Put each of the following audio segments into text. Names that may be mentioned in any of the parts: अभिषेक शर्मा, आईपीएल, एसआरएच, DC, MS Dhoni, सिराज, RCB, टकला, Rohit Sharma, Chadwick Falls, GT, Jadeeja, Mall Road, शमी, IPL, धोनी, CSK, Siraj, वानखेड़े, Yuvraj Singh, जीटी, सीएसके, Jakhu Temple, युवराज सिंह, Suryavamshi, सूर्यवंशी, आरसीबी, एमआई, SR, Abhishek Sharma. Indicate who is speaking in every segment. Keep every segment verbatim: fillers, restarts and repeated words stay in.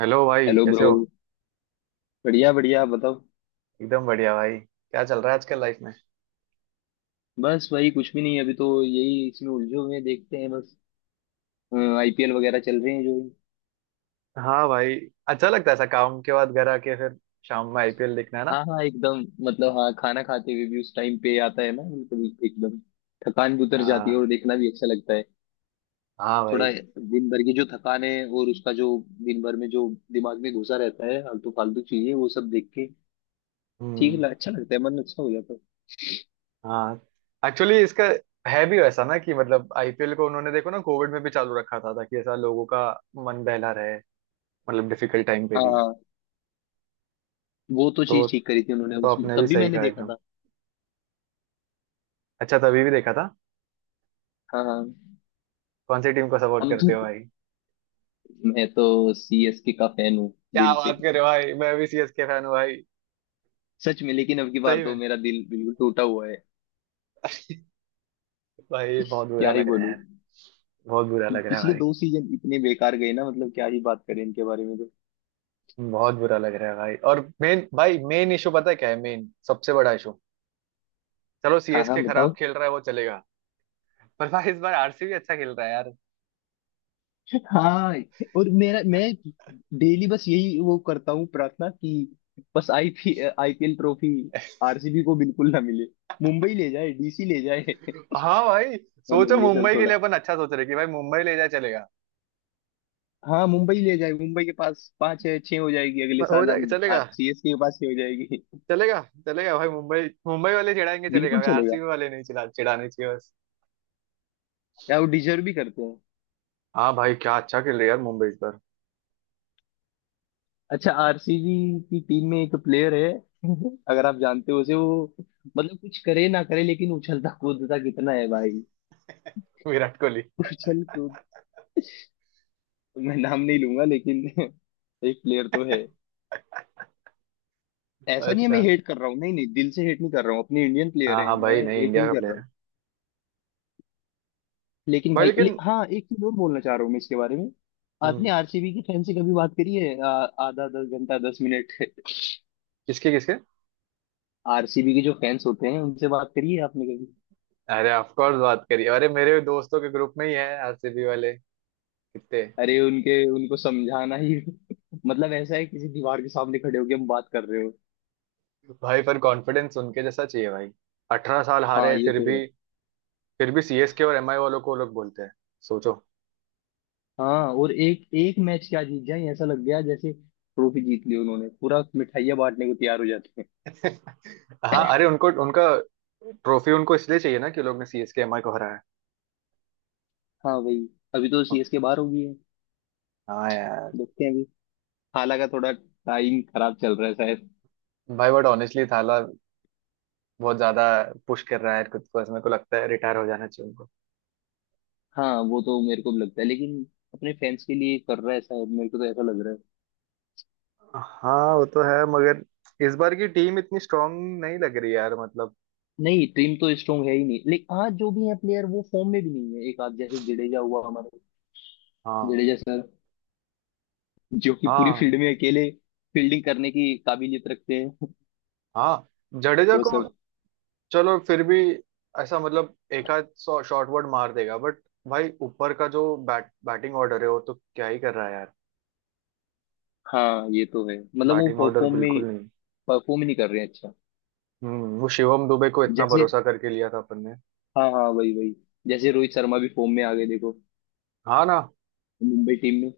Speaker 1: Hello भाई
Speaker 2: hello
Speaker 1: कैसे
Speaker 2: bro.
Speaker 1: हो।
Speaker 2: बढ़िया बढ़िया, आप बताओ।
Speaker 1: एकदम बढ़िया भाई, क्या चल रहा है आजकल लाइफ में।
Speaker 2: बस वही, कुछ भी नहीं। अभी तो यही इसमें उलझे हुए हैं, देखते हैं बस। आई पी एल वगैरह चल रहे हैं जो।
Speaker 1: हाँ भाई, अच्छा लगता है ऐसा काम के बाद घर आके फिर शाम में आईपीएल देखना है ना।
Speaker 2: हाँ हाँ, एकदम। मतलब हाँ, खाना खाते हुए भी उस टाइम पे आता है ना, बिल्कुल एकदम। थकान भी उतर जाती है
Speaker 1: हाँ,
Speaker 2: और देखना भी अच्छा लगता है।
Speaker 1: हाँ
Speaker 2: थोड़ा
Speaker 1: भाई।
Speaker 2: दिन भर की जो थकान है और उसका जो, दिन भर में जो दिमाग में घुसा रहता है फालतू फालतू चीजें, वो सब देख के ठीक
Speaker 1: हम्म।
Speaker 2: ल- अच्छा लगता है, मन अच्छा हो जाता है।
Speaker 1: हाँ, एक्चुअली इसका है भी वैसा ना कि मतलब आईपीएल को उन्होंने देखो ना कोविड में भी चालू रखा था ताकि ऐसा लोगों का मन बहला रहे, मतलब डिफिकल्ट टाइम पे भी।
Speaker 2: हाँ, वो तो
Speaker 1: तो
Speaker 2: चीज ठीक
Speaker 1: तो
Speaker 2: करी थी उन्होंने, उसमें
Speaker 1: आपने
Speaker 2: तब
Speaker 1: भी
Speaker 2: भी
Speaker 1: सही
Speaker 2: मैंने
Speaker 1: कहा
Speaker 2: देखा
Speaker 1: एकदम,
Speaker 2: था।
Speaker 1: अच्छा तभी भी देखा था।
Speaker 2: हाँ हाँ।
Speaker 1: कौन सी टीम को सपोर्ट
Speaker 2: हम तो
Speaker 1: करते हो भाई?
Speaker 2: मैं तो सी एस के का फैन हूँ।
Speaker 1: क्या
Speaker 2: दिल से,
Speaker 1: बात कर रहे हो भाई, मैं भी सीएसके फैन हूँ भाई।
Speaker 2: सच में। लेकिन अब की बार
Speaker 1: सही
Speaker 2: तो
Speaker 1: में
Speaker 2: मेरा दिल बिल्कुल टूटा हुआ है।
Speaker 1: भाई बहुत बुरा
Speaker 2: क्या ही
Speaker 1: लग
Speaker 2: बोलूं।
Speaker 1: रहा, बहुत बुरा लग रहा है
Speaker 2: पिछले
Speaker 1: भाई,
Speaker 2: दो सीजन इतने बेकार गए ना, मतलब क्या ही बात करें इनके बारे में तो।
Speaker 1: बहुत बुरा लग रहा है भाई। और मेन भाई मेन इशू पता है क्या है, मेन सबसे बड़ा इशू, चलो
Speaker 2: हाँ हाँ,
Speaker 1: सीएसके खराब
Speaker 2: बताओ।
Speaker 1: खेल रहा है वो चलेगा, पर भाई इस बार आरसीबी अच्छा खेल रहा है यार।
Speaker 2: हाँ। और मेरा, मैं डेली बस यही वो करता हूँ प्रार्थना कि बस IP I P L trophy R C B को बिल्कुल ना मिले, मुंबई ले जाए, डी सी ले जाए।
Speaker 1: हाँ भाई, सोचो
Speaker 2: मतलब ये सब
Speaker 1: मुंबई के लिए
Speaker 2: थोड़ा।
Speaker 1: अपन अच्छा सोच रहे कि भाई मुंबई ले जाए चलेगा,
Speaker 2: हाँ मुंबई ले जाए, मुंबई के पास पांच है, छह हो जाएगी। अगले
Speaker 1: हो
Speaker 2: साल
Speaker 1: जाएगा
Speaker 2: हम
Speaker 1: चलेगा,
Speaker 2: आर सीएसके के पास छह हो जाएगी।
Speaker 1: चलेगा, चलेगा भाई। मुंबई मुंबई वाले चिढ़ाएंगे चलेगा
Speaker 2: बिल्कुल
Speaker 1: भाई,
Speaker 2: चलेगा,
Speaker 1: आरसीबी वाले नहीं चिढ़ा चिढ़ाने चाहिए बस।
Speaker 2: या वो डिजर्व भी करते हैं।
Speaker 1: हाँ भाई, क्या अच्छा खेल रहा है यार मुंबई इस बार।
Speaker 2: अच्छा, आर सी बी की टीम में एक प्लेयर है, अगर आप जानते हो उसे वो, मतलब कुछ करे ना करे लेकिन उछलता कूदता कितना है भाई।
Speaker 1: विराट कोहली।
Speaker 2: उछल कूद। मैं नाम नहीं लूंगा लेकिन एक प्लेयर तो है। ऐसा नहीं है मैं
Speaker 1: अच्छा।
Speaker 2: हेट कर रहा हूँ, नहीं नहीं, दिल से हेट नहीं कर रहा हूँ। अपने इंडियन प्लेयर
Speaker 1: हाँ
Speaker 2: है,
Speaker 1: हाँ
Speaker 2: मैं
Speaker 1: भाई नहीं,
Speaker 2: हेट
Speaker 1: इंडिया
Speaker 2: नहीं
Speaker 1: का
Speaker 2: कर रहा
Speaker 1: प्लेयर
Speaker 2: हूँ।
Speaker 1: है।
Speaker 2: लेकिन
Speaker 1: भाई
Speaker 2: भाई ले,
Speaker 1: लेकिन।
Speaker 2: हाँ एक चीज और बोलना चाह रहा हूँ मैं इसके बारे में।
Speaker 1: हम्म,
Speaker 2: आपने आर सी बी की फैन से कभी बात करी है? आ- आधा दस घंटा दस मिनट।
Speaker 1: किसके किसके?
Speaker 2: आर सी बी के जो फैंस होते हैं उनसे बात करी है आपने?
Speaker 1: अरे ऑफ कोर्स बात करिए, अरे मेरे दोस्तों के ग्रुप में ही है आरसीबी वाले, कितने।
Speaker 2: अरे उनके उनको समझाना ही मतलब ऐसा है किसी दीवार के सामने खड़े होके हम बात कर रहे हो।
Speaker 1: भाई पर कॉन्फिडेंस उनके जैसा चाहिए भाई, अठारह साल
Speaker 2: हाँ,
Speaker 1: हारे
Speaker 2: ये
Speaker 1: फिर
Speaker 2: तो है।
Speaker 1: भी। फिर भी सीएसके और एमआई वालों को लोग बोलते हैं, सोचो।
Speaker 2: हाँ, और एक एक मैच क्या जीत जाए, ऐसा लग गया जैसे ट्रॉफी जीत ली उन्होंने, पूरा मिठाइयाँ बांटने को तैयार हो जाते हैं।
Speaker 1: हाँ, अरे उनको उनका, ट्रॉफी उनको इसलिए चाहिए ना कि लोग ने सीएसके एमआई को हराया।
Speaker 2: हाँ भाई। अभी तो सी एस के बाहर हो गई है।
Speaker 1: हाँ यार।
Speaker 2: देखते हैं अभी, हालांकि का थोड़ा टाइम खराब चल रहा है शायद।
Speaker 1: भाई बट ऑनेस्टली थाला बहुत ज्यादा पुश कर रहा है खुद को, इसमें को लगता है रिटायर हो जाना चाहिए उनको।
Speaker 2: हाँ, वो तो मेरे को भी लगता है, लेकिन अपने फैंस के लिए कर रहा है शायद, मेरे को तो ऐसा लग रहा है।
Speaker 1: हाँ वो तो है, मगर इस बार की टीम इतनी स्ट्रांग नहीं लग रही यार, मतलब।
Speaker 2: नहीं, टीम तो स्ट्रांग है ही नहीं, लेकिन आज जो भी है प्लेयर वो फॉर्म में भी नहीं है। एक आज जैसे जडेजा हुआ हमारे,
Speaker 1: हाँ।
Speaker 2: जडेजा सर, जो कि पूरी
Speaker 1: हाँ।
Speaker 2: फील्ड में अकेले फील्डिंग करने की काबिलियत रखते हैं
Speaker 1: हाँ। जडेजा
Speaker 2: वो
Speaker 1: को।
Speaker 2: सब।
Speaker 1: चलो फिर भी ऐसा मतलब एक आध शॉर्ट वर्ड मार देगा, बट भाई ऊपर का जो बैट बैटिंग ऑर्डर है वो तो क्या ही कर रहा है यार।
Speaker 2: हाँ ये तो है, मतलब वो
Speaker 1: बैटिंग ऑर्डर
Speaker 2: परफॉर्म में
Speaker 1: बिल्कुल नहीं।
Speaker 2: परफॉर्म नहीं कर रहे हैं अच्छा।
Speaker 1: हम्म वो शिवम दुबे को इतना
Speaker 2: जैसे,
Speaker 1: भरोसा करके लिया था अपन ने।
Speaker 2: हाँ हाँ, वही वही। जैसे रोहित शर्मा भी फॉर्म में आ गए देखो,
Speaker 1: हाँ ना
Speaker 2: मुंबई टीम में।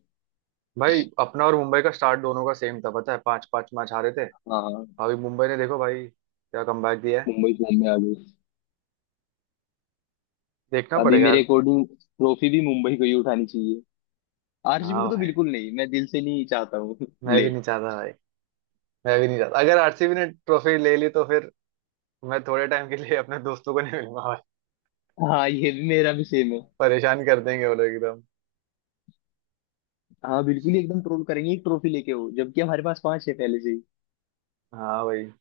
Speaker 1: भाई, अपना और मुंबई का स्टार्ट दोनों का सेम था, पता है पांच पांच मैच हारे थे।
Speaker 2: हाँ हाँ,
Speaker 1: अभी मुंबई ने देखो भाई क्या कमबैक दिया है।
Speaker 2: मुंबई फॉर्म में आ गई।
Speaker 1: देखना
Speaker 2: अभी
Speaker 1: पड़ेगा
Speaker 2: मेरे
Speaker 1: यार।
Speaker 2: अकॉर्डिंग ट्रॉफी भी मुंबई को ही उठानी चाहिए, आर सी बी
Speaker 1: हाँ
Speaker 2: को तो
Speaker 1: भाई,
Speaker 2: बिल्कुल नहीं, मैं दिल से नहीं चाहता हूँ
Speaker 1: मैं
Speaker 2: ले
Speaker 1: भी नहीं चाहता भाई, मैं भी नहीं चाहता, अगर आरसीबी ने ट्रॉफी ले ली तो फिर मैं थोड़े टाइम के लिए अपने दोस्तों को नहीं मिलूंगा,
Speaker 2: हाँ, ये भी मेरा भी सेम है।
Speaker 1: परेशान कर देंगे वो लोग एकदम।
Speaker 2: हाँ बिल्कुल ही, एकदम ट्रोल करेंगे एक ट्रॉफी लेके हो, जबकि हमारे पास पांच है पहले से।
Speaker 1: हाँ भाई,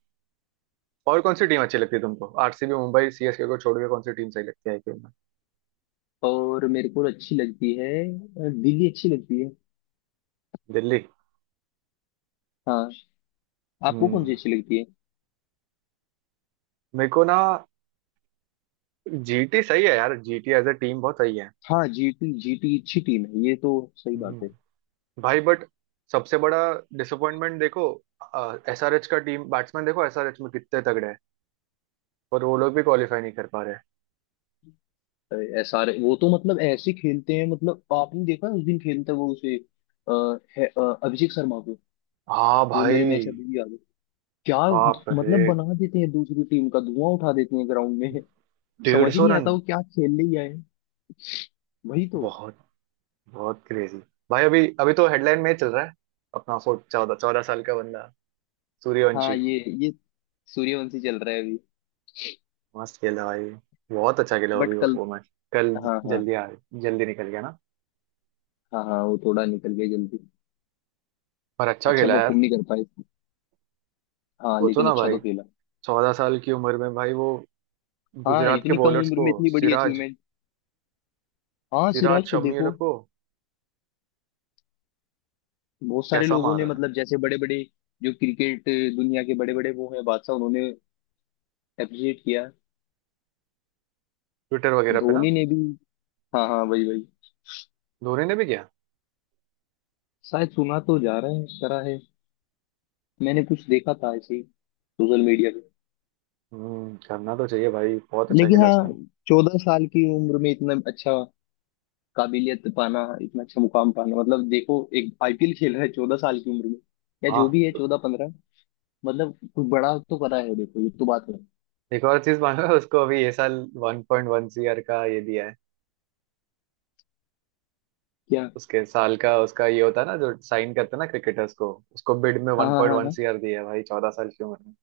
Speaker 1: और कौन सी टीम अच्छी लगती है तुमको, आरसीबी मुंबई सीएसके को छोड़ के कौन सी टीम सही लगती है आईपीएल में?
Speaker 2: और मेरे को अच्छी लगती है, अ, दिल्ली अच्छी लगती है।
Speaker 1: दिल्ली।
Speaker 2: हाँ। आपको कौन सी
Speaker 1: हम्म,
Speaker 2: अच्छी लगती है?
Speaker 1: मेरे को ना जीटी सही है यार, जीटी एज अ टीम बहुत सही है।
Speaker 2: हाँ जी टी, जी टी अच्छी टीम है ये तो। सही बात है।
Speaker 1: हम्म। भाई बट सबसे बड़ा डिसअपॉइंटमेंट देखो एसआरएच का, टीम बैट्समैन देखो एसआरएच में कितने तगड़े हैं, पर वो लोग भी क्वालिफाई नहीं कर पा रहे।
Speaker 2: एस आर वो तो मतलब ऐसे खेलते हैं, मतलब आपने देखा उस दिन खेलता वो उसे, अ, है, अ, अभिषेक शर्मा को।
Speaker 1: हाँ
Speaker 2: वो मेरे
Speaker 1: भाई।
Speaker 2: मैच अभी भी याद है। क्या।
Speaker 1: बाप रे,
Speaker 2: मतलब बना देते हैं, दूसरी टीम का धुआं उठा देते हैं ग्राउंड में।
Speaker 1: डेढ़
Speaker 2: समझ ही
Speaker 1: सौ
Speaker 2: नहीं आता
Speaker 1: रन
Speaker 2: वो क्या खेलने ही आए हैं। वही तो।
Speaker 1: बहुत, बहुत क्रेजी भाई। अभी अभी तो हेडलाइन में ही चल रहा है अपना फोर्ट, चौदह चौदह साल का बंदा,
Speaker 2: हाँ
Speaker 1: सूर्यवंशी।
Speaker 2: ये, ये सूर्यवंशी चल रहा है अभी।
Speaker 1: मस्त खेला भाई, बहुत अच्छा खेला वो
Speaker 2: बट
Speaker 1: भी। वो
Speaker 2: कल,
Speaker 1: वो मैच। कल,
Speaker 2: हाँ हाँ
Speaker 1: जल्दी आ, जल्दी निकल गया ना,
Speaker 2: हाँ हाँ, वो थोड़ा निकल गया जल्दी,
Speaker 1: पर अच्छा
Speaker 2: अच्छा
Speaker 1: खेला यार।
Speaker 2: परफॉर्म नहीं कर पाए। हाँ
Speaker 1: सोचो
Speaker 2: लेकिन
Speaker 1: ना
Speaker 2: अच्छा तो
Speaker 1: भाई,
Speaker 2: खेला।
Speaker 1: चौदह साल की उम्र में भाई वो
Speaker 2: हाँ,
Speaker 1: गुजरात के
Speaker 2: इतनी कम
Speaker 1: बॉलर्स
Speaker 2: उम्र
Speaker 1: को,
Speaker 2: में इतनी बड़ी
Speaker 1: सिराज,
Speaker 2: अचीवमेंट। हाँ, सिराज
Speaker 1: सिराज
Speaker 2: को
Speaker 1: शमी ये लोग
Speaker 2: देखो।
Speaker 1: को
Speaker 2: बहुत सारे
Speaker 1: कैसा
Speaker 2: लोगों
Speaker 1: मार
Speaker 2: ने,
Speaker 1: रहा है।
Speaker 2: मतलब जैसे बड़े बड़े जो क्रिकेट दुनिया के बड़े बड़े, वो हैं बादशाह, उन्होंने अप्रिशिएट किया,
Speaker 1: ट्विटर वगैरह पे ना
Speaker 2: धोनी ने भी। हाँ हाँ, वही वही।
Speaker 1: धोनी ने भी किया।
Speaker 2: शायद सुना तो जा रहे हैं, करा है। मैंने कुछ देखा था ऐसे ही, सोशल मीडिया पे।
Speaker 1: हम्म करना तो चाहिए भाई, बहुत अच्छा
Speaker 2: लेकिन
Speaker 1: खेला
Speaker 2: हाँ,
Speaker 1: उसने।
Speaker 2: चौदह साल की उम्र में इतना अच्छा, काबिलियत पाना इतना अच्छा मुकाम पाना। मतलब देखो, एक आई पी एल खेल रहा है चौदह साल की उम्र में, या जो
Speaker 1: हाँ,
Speaker 2: भी है चौदह पंद्रह। मतलब कुछ बड़ा तो करा है देखो, ये तो बात है।
Speaker 1: एक और चीज मानो, उसको अभी ये साल वन पॉइंट वन सीआर का ये दिया है,
Speaker 2: क्या।
Speaker 1: उसके साल का उसका ये होता है ना जो साइन करते हैं ना क्रिकेटर्स को, उसको बिड में
Speaker 2: हाँ
Speaker 1: वन
Speaker 2: हाँ
Speaker 1: पॉइंट
Speaker 2: हाँ
Speaker 1: वन
Speaker 2: हाँ,
Speaker 1: सीआर दिया है भाई, चौदह साल की उम्र।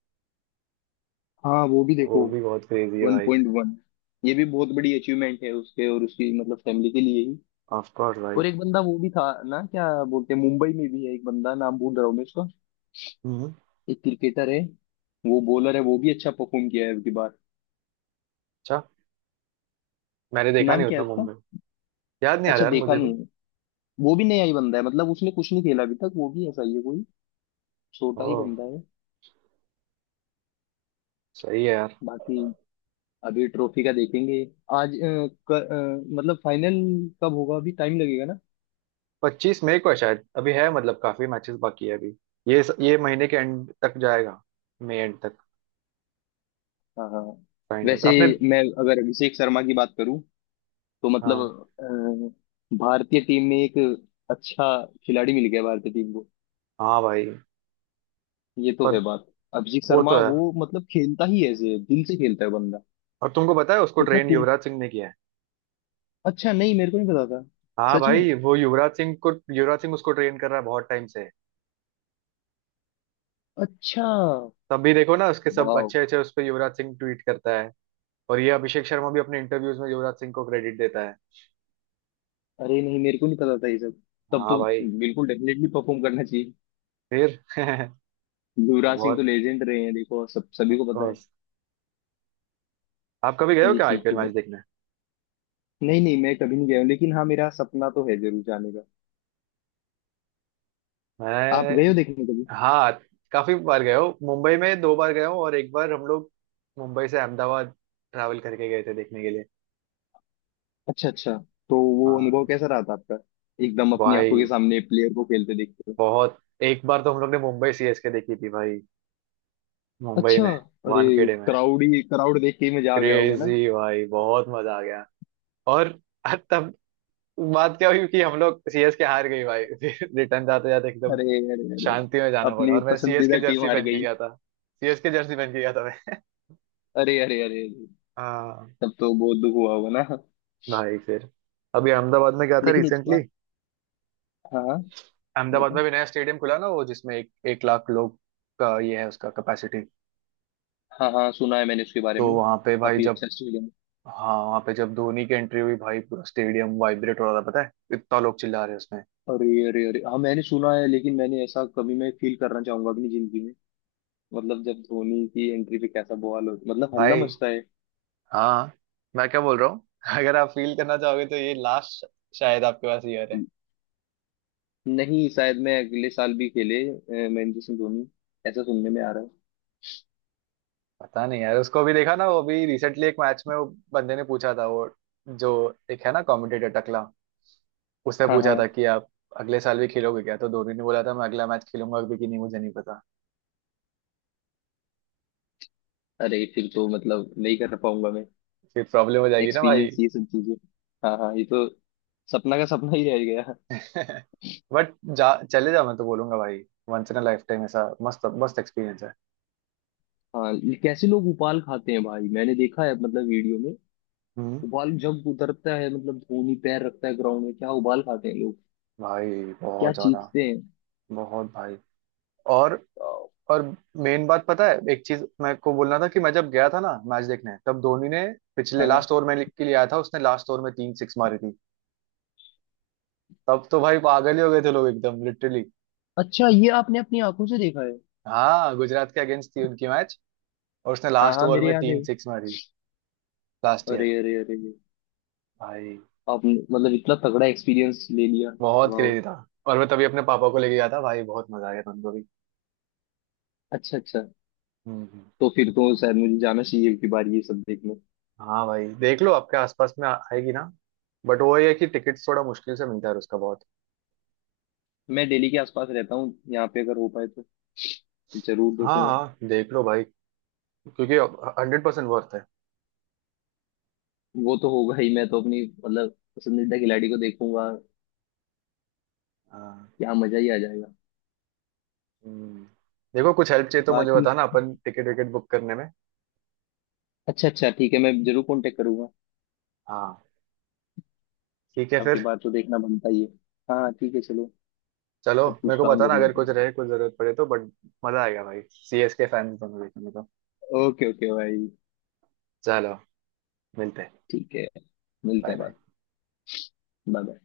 Speaker 2: हाँ वो भी देखो।
Speaker 1: वो भी बहुत क्रेजी है
Speaker 2: वन
Speaker 1: भाई।
Speaker 2: पॉइंट वन ये भी बहुत बड़ी अचीवमेंट है उसके और उसकी मतलब फैमिली के लिए ही।
Speaker 1: ऑफ कोर्स भाई।
Speaker 2: और एक बंदा वो भी था ना, क्या बोलते हैं, मुंबई में भी है एक बंदा, नाम भूल रहा हूँ मैं उसका।
Speaker 1: हम्म
Speaker 2: एक क्रिकेटर है, वो बॉलर है, वो भी अच्छा परफॉर्म किया है अब की बार।
Speaker 1: अच्छा, मैंने देखा
Speaker 2: नाम
Speaker 1: नहीं
Speaker 2: क्या
Speaker 1: उतना
Speaker 2: है उसका?
Speaker 1: मुंबई, याद नहीं आ रहा
Speaker 2: अच्छा
Speaker 1: यार
Speaker 2: देखा
Speaker 1: मुझे भी।
Speaker 2: नहीं है। वो भी नया ही बंदा है, मतलब उसने कुछ नहीं खेला अभी तक, वो भी ऐसा ही है कोई, छोटा ही
Speaker 1: ओह,
Speaker 2: बंदा है।
Speaker 1: सही है यार।
Speaker 2: बाकी अभी ट्रॉफी का देखेंगे आज, अ, क, अ, मतलब फाइनल कब होगा, अभी टाइम लगेगा ना।
Speaker 1: पच्चीस मई को है शायद, अभी है मतलब काफी मैचेस बाकी है अभी, ये ये महीने के एंड तक जाएगा, मई एंड तक।
Speaker 2: हाँ हाँ।
Speaker 1: फाइनल
Speaker 2: वैसे
Speaker 1: आपने।
Speaker 2: मैं अगर अभिषेक शर्मा की बात करूं तो
Speaker 1: हाँ।
Speaker 2: मतलब, अ, भारतीय टीम में एक अच्छा खिलाड़ी मिल गया भारतीय टीम को,
Speaker 1: हाँ भाई,
Speaker 2: ये तो
Speaker 1: पर
Speaker 2: है बात। अभिषेक
Speaker 1: वो
Speaker 2: शर्मा
Speaker 1: तो है,
Speaker 2: वो मतलब खेलता ही ऐसे है, दिल से खेलता है बंदा,
Speaker 1: और तुमको पता है उसको
Speaker 2: उतना
Speaker 1: ट्रेन
Speaker 2: खून।
Speaker 1: युवराज सिंह ने किया है।
Speaker 2: अच्छा, नहीं मेरे को नहीं पता था।
Speaker 1: हाँ
Speaker 2: सच में।
Speaker 1: भाई वो युवराज सिंह को, युवराज सिंह उसको ट्रेन कर रहा है बहुत टाइम से।
Speaker 2: अच्छा।
Speaker 1: तब भी देखो ना उसके सब
Speaker 2: वाह।
Speaker 1: अच्छे अच्छे, उस पर युवराज सिंह ट्वीट करता है। और ये अभिषेक शर्मा भी अपने इंटरव्यूज में युवराज सिंह को क्रेडिट देता है।
Speaker 2: अरे नहीं मेरे को नहीं पता था ये सब। तब
Speaker 1: हाँ
Speaker 2: तो
Speaker 1: भाई।
Speaker 2: बिल्कुल डेफिनेटली परफॉर्म करना चाहिए।
Speaker 1: फिर
Speaker 2: युवराज सिंह तो
Speaker 1: बहुत,
Speaker 2: लेजेंड रहे हैं देखो, सब सभी
Speaker 1: ऑफ
Speaker 2: को पता है
Speaker 1: कोर्स। आप कभी गए हो
Speaker 2: ये
Speaker 1: क्या
Speaker 2: चीज
Speaker 1: आईपीएल
Speaker 2: तो है।
Speaker 1: मैच देखने?
Speaker 2: नहीं नहीं, मैं कभी नहीं गया हूँ, लेकिन हाँ मेरा सपना तो है जरूर जाने का। आप गए
Speaker 1: मैं,
Speaker 2: हो देखने कभी?
Speaker 1: हाँ काफी बार गए हो, मुंबई में दो बार गए हूँ और एक बार हम लोग मुंबई से अहमदाबाद ट्रैवल करके गए थे देखने के लिए।
Speaker 2: अच्छा अच्छा। तो वो अनुभव
Speaker 1: हाँ
Speaker 2: कैसा रहा था आपका, एकदम अपनी आंखों
Speaker 1: भाई,
Speaker 2: के सामने प्लेयर को खेलते देखते हुए।
Speaker 1: बहुत, एक बार तो हम लोग ने मुंबई सीएसके देखी थी भाई मुंबई
Speaker 2: अच्छा।
Speaker 1: में,
Speaker 2: अरे,
Speaker 1: वानखेड़े में।
Speaker 2: क्राउड ही क्राउड देख के ही मजा आ गया होगा ना।
Speaker 1: क्रेजी भाई, बहुत मजा आ गया। और तब बात क्या हुई कि हम लोग सीएसके हार गई भाई फिर रिटर्न जाते जाते एकदम
Speaker 2: अरे अरे अरे,
Speaker 1: शांति में जाना पड़ा,
Speaker 2: अपनी
Speaker 1: और मैं सीएस के
Speaker 2: पसंदीदा टीम
Speaker 1: जर्सी
Speaker 2: हार
Speaker 1: पहन के
Speaker 2: गई।
Speaker 1: गया था, सीएस के जर्सी पहन के गया था मैं।
Speaker 2: अरे अरे अरे अरे,
Speaker 1: हाँ,
Speaker 2: तब तो बहुत दुख हुआ होगा ना।
Speaker 1: भाई फिर अभी अहमदाबाद में गया था
Speaker 2: लेकिन उसका,
Speaker 1: रिसेंटली,
Speaker 2: हाँ हाँ,
Speaker 1: अहमदाबाद
Speaker 2: बताओ।
Speaker 1: में भी नया स्टेडियम खुला ना, वो जिसमें एक एक लाख लोग का ये है उसका कैपेसिटी।
Speaker 2: हाँ हाँ, सुना है मैंने उसके बारे
Speaker 1: तो
Speaker 2: में।
Speaker 1: वहां पे भाई
Speaker 2: काफी
Speaker 1: जब,
Speaker 2: अच्छा स्टेडियम।
Speaker 1: हाँ वहां पे जब धोनी की एंट्री हुई भाई पूरा स्टेडियम वाइब्रेट हो रहा था पता है, इतना लोग चिल्ला रहे हैं उसमें।
Speaker 2: अरे अरे अरे, हाँ मैंने सुना है। लेकिन मैंने ऐसा कभी, मैं फील करना चाहूंगा अपनी जिंदगी में, मतलब जब धोनी की एंट्री पे कैसा बवाल हो, मतलब हल्ला
Speaker 1: भाई।
Speaker 2: मचता है।
Speaker 1: हाँ। मैं क्या बोल रहा हूँ अगर आप फील करना चाहोगे तो ये लास्ट शायद आपके पास ईयर है।
Speaker 2: नहीं शायद, मैं अगले साल भी खेले अ, महेंद्र सिंह धोनी, ऐसा सुनने में आ रहा है।
Speaker 1: पता नहीं यार, उसको भी देखा ना वो भी रिसेंटली एक मैच में वो बंदे ने पूछा था, वो जो एक है ना कमेंटेटर टकला, उसने
Speaker 2: हाँ
Speaker 1: पूछा
Speaker 2: हाँ।
Speaker 1: था कि आप अगले साल भी खेलोगे क्या, तो धोनी ने बोला था मैं अगला मैच खेलूंगा भी कि नहीं मुझे नहीं पता।
Speaker 2: अरे फिर तो मतलब नहीं कर पाऊंगा मैं
Speaker 1: फिर प्रॉब्लम हो जाएगी ना भाई।
Speaker 2: एक्सपीरियंस ये सब चीजें। हाँ हाँ ये तो, सपना का सपना ही रह गया।
Speaker 1: बट जा चले जा मैं तो बोलूंगा भाई, once in a lifetime ऐसा मस्त मस्त एक्सपीरियंस है।
Speaker 2: हाँ, ये कैसे लोग उबाल खाते हैं भाई, मैंने देखा है मतलब वीडियो में।
Speaker 1: हम्म
Speaker 2: उबाल जब उतरता है, मतलब धोनी पैर रखता है ग्राउंड में, क्या उबाल खाते हैं लोग,
Speaker 1: भाई
Speaker 2: क्या
Speaker 1: बहुत ज्यादा,
Speaker 2: चीखते
Speaker 1: बहुत भाई। और
Speaker 2: हैं।
Speaker 1: और मेन बात पता है, एक चीज मैं को बोलना था कि मैं जब गया था ना मैच देखने, तब धोनी ने पिछले
Speaker 2: हाँ।
Speaker 1: लास्ट ओवर में के लिए आया था, उसने लास्ट ओवर में तीन सिक्स मारी थी। तब तो भाई पागल ही हो गए थे लोग एकदम लिटरली।
Speaker 2: अच्छा ये आपने अपनी आंखों से देखा है?
Speaker 1: हाँ, गुजरात के अगेंस्ट थी उनकी मैच, और उसने
Speaker 2: हाँ
Speaker 1: लास्ट
Speaker 2: हाँ,
Speaker 1: ओवर
Speaker 2: मेरे
Speaker 1: में
Speaker 2: याद है।
Speaker 1: तीन सिक्स मारी लास्ट ईयर
Speaker 2: अरे अरे अरे,
Speaker 1: भाई,
Speaker 2: आपने मतलब इतना तगड़ा एक्सपीरियंस ले लिया।
Speaker 1: बहुत
Speaker 2: वाह।
Speaker 1: क्रेजी था, और मैं तभी अपने पापा को लेके गया था भाई, बहुत मजा आया था उनको भी।
Speaker 2: अच्छा अच्छा।
Speaker 1: हम्म, हम्म।
Speaker 2: तो फिर तो शायद मुझे जाना चाहिए एक बार ये सब देखने।
Speaker 1: हाँ भाई देख लो आपके आसपास में आ- आएगी ना, बट वो ये है कि टिकट्स थोड़ा मुश्किल से मिलता है उसका बहुत।
Speaker 2: मैं दिल्ली के आसपास रहता हूँ, यहाँ पे अगर हो पाए तो जरूर
Speaker 1: हाँ
Speaker 2: देखूंगा।
Speaker 1: हाँ देख लो भाई, क्योंकि हंड्रेड परसेंट वर्थ है।
Speaker 2: वो तो होगा ही, मैं तो अपनी मतलब पसंदीदा खिलाड़ी को देखूंगा,
Speaker 1: हाँ।
Speaker 2: यहाँ मजा ही आ जाएगा।
Speaker 1: हम्म। देखो कुछ हेल्प चाहिए तो मुझे
Speaker 2: बाकी,
Speaker 1: बताना, अपन टिकट विकेट बुक करने में।
Speaker 2: अच्छा अच्छा ठीक है, मैं जरूर कांटेक्ट करूंगा,
Speaker 1: हाँ। ठीक है
Speaker 2: आपकी
Speaker 1: फिर।
Speaker 2: बात तो देखना बनता ही है। हाँ हाँ, ठीक है चलो,
Speaker 1: चलो
Speaker 2: आज कुछ
Speaker 1: मेरे को
Speaker 2: काम कर
Speaker 1: बताना अगर
Speaker 2: लेते
Speaker 1: कुछ
Speaker 2: हैं।
Speaker 1: रहे कुछ जरूरत पड़े तो, बट मजा आएगा भाई सीएस के फैन दोनों देखेंगे तो।
Speaker 2: ओके ओके भाई,
Speaker 1: चलो मिलते हैं।
Speaker 2: ठीक है, मिलते
Speaker 1: बाय
Speaker 2: हैं
Speaker 1: बाय।
Speaker 2: बाद। Bye bye.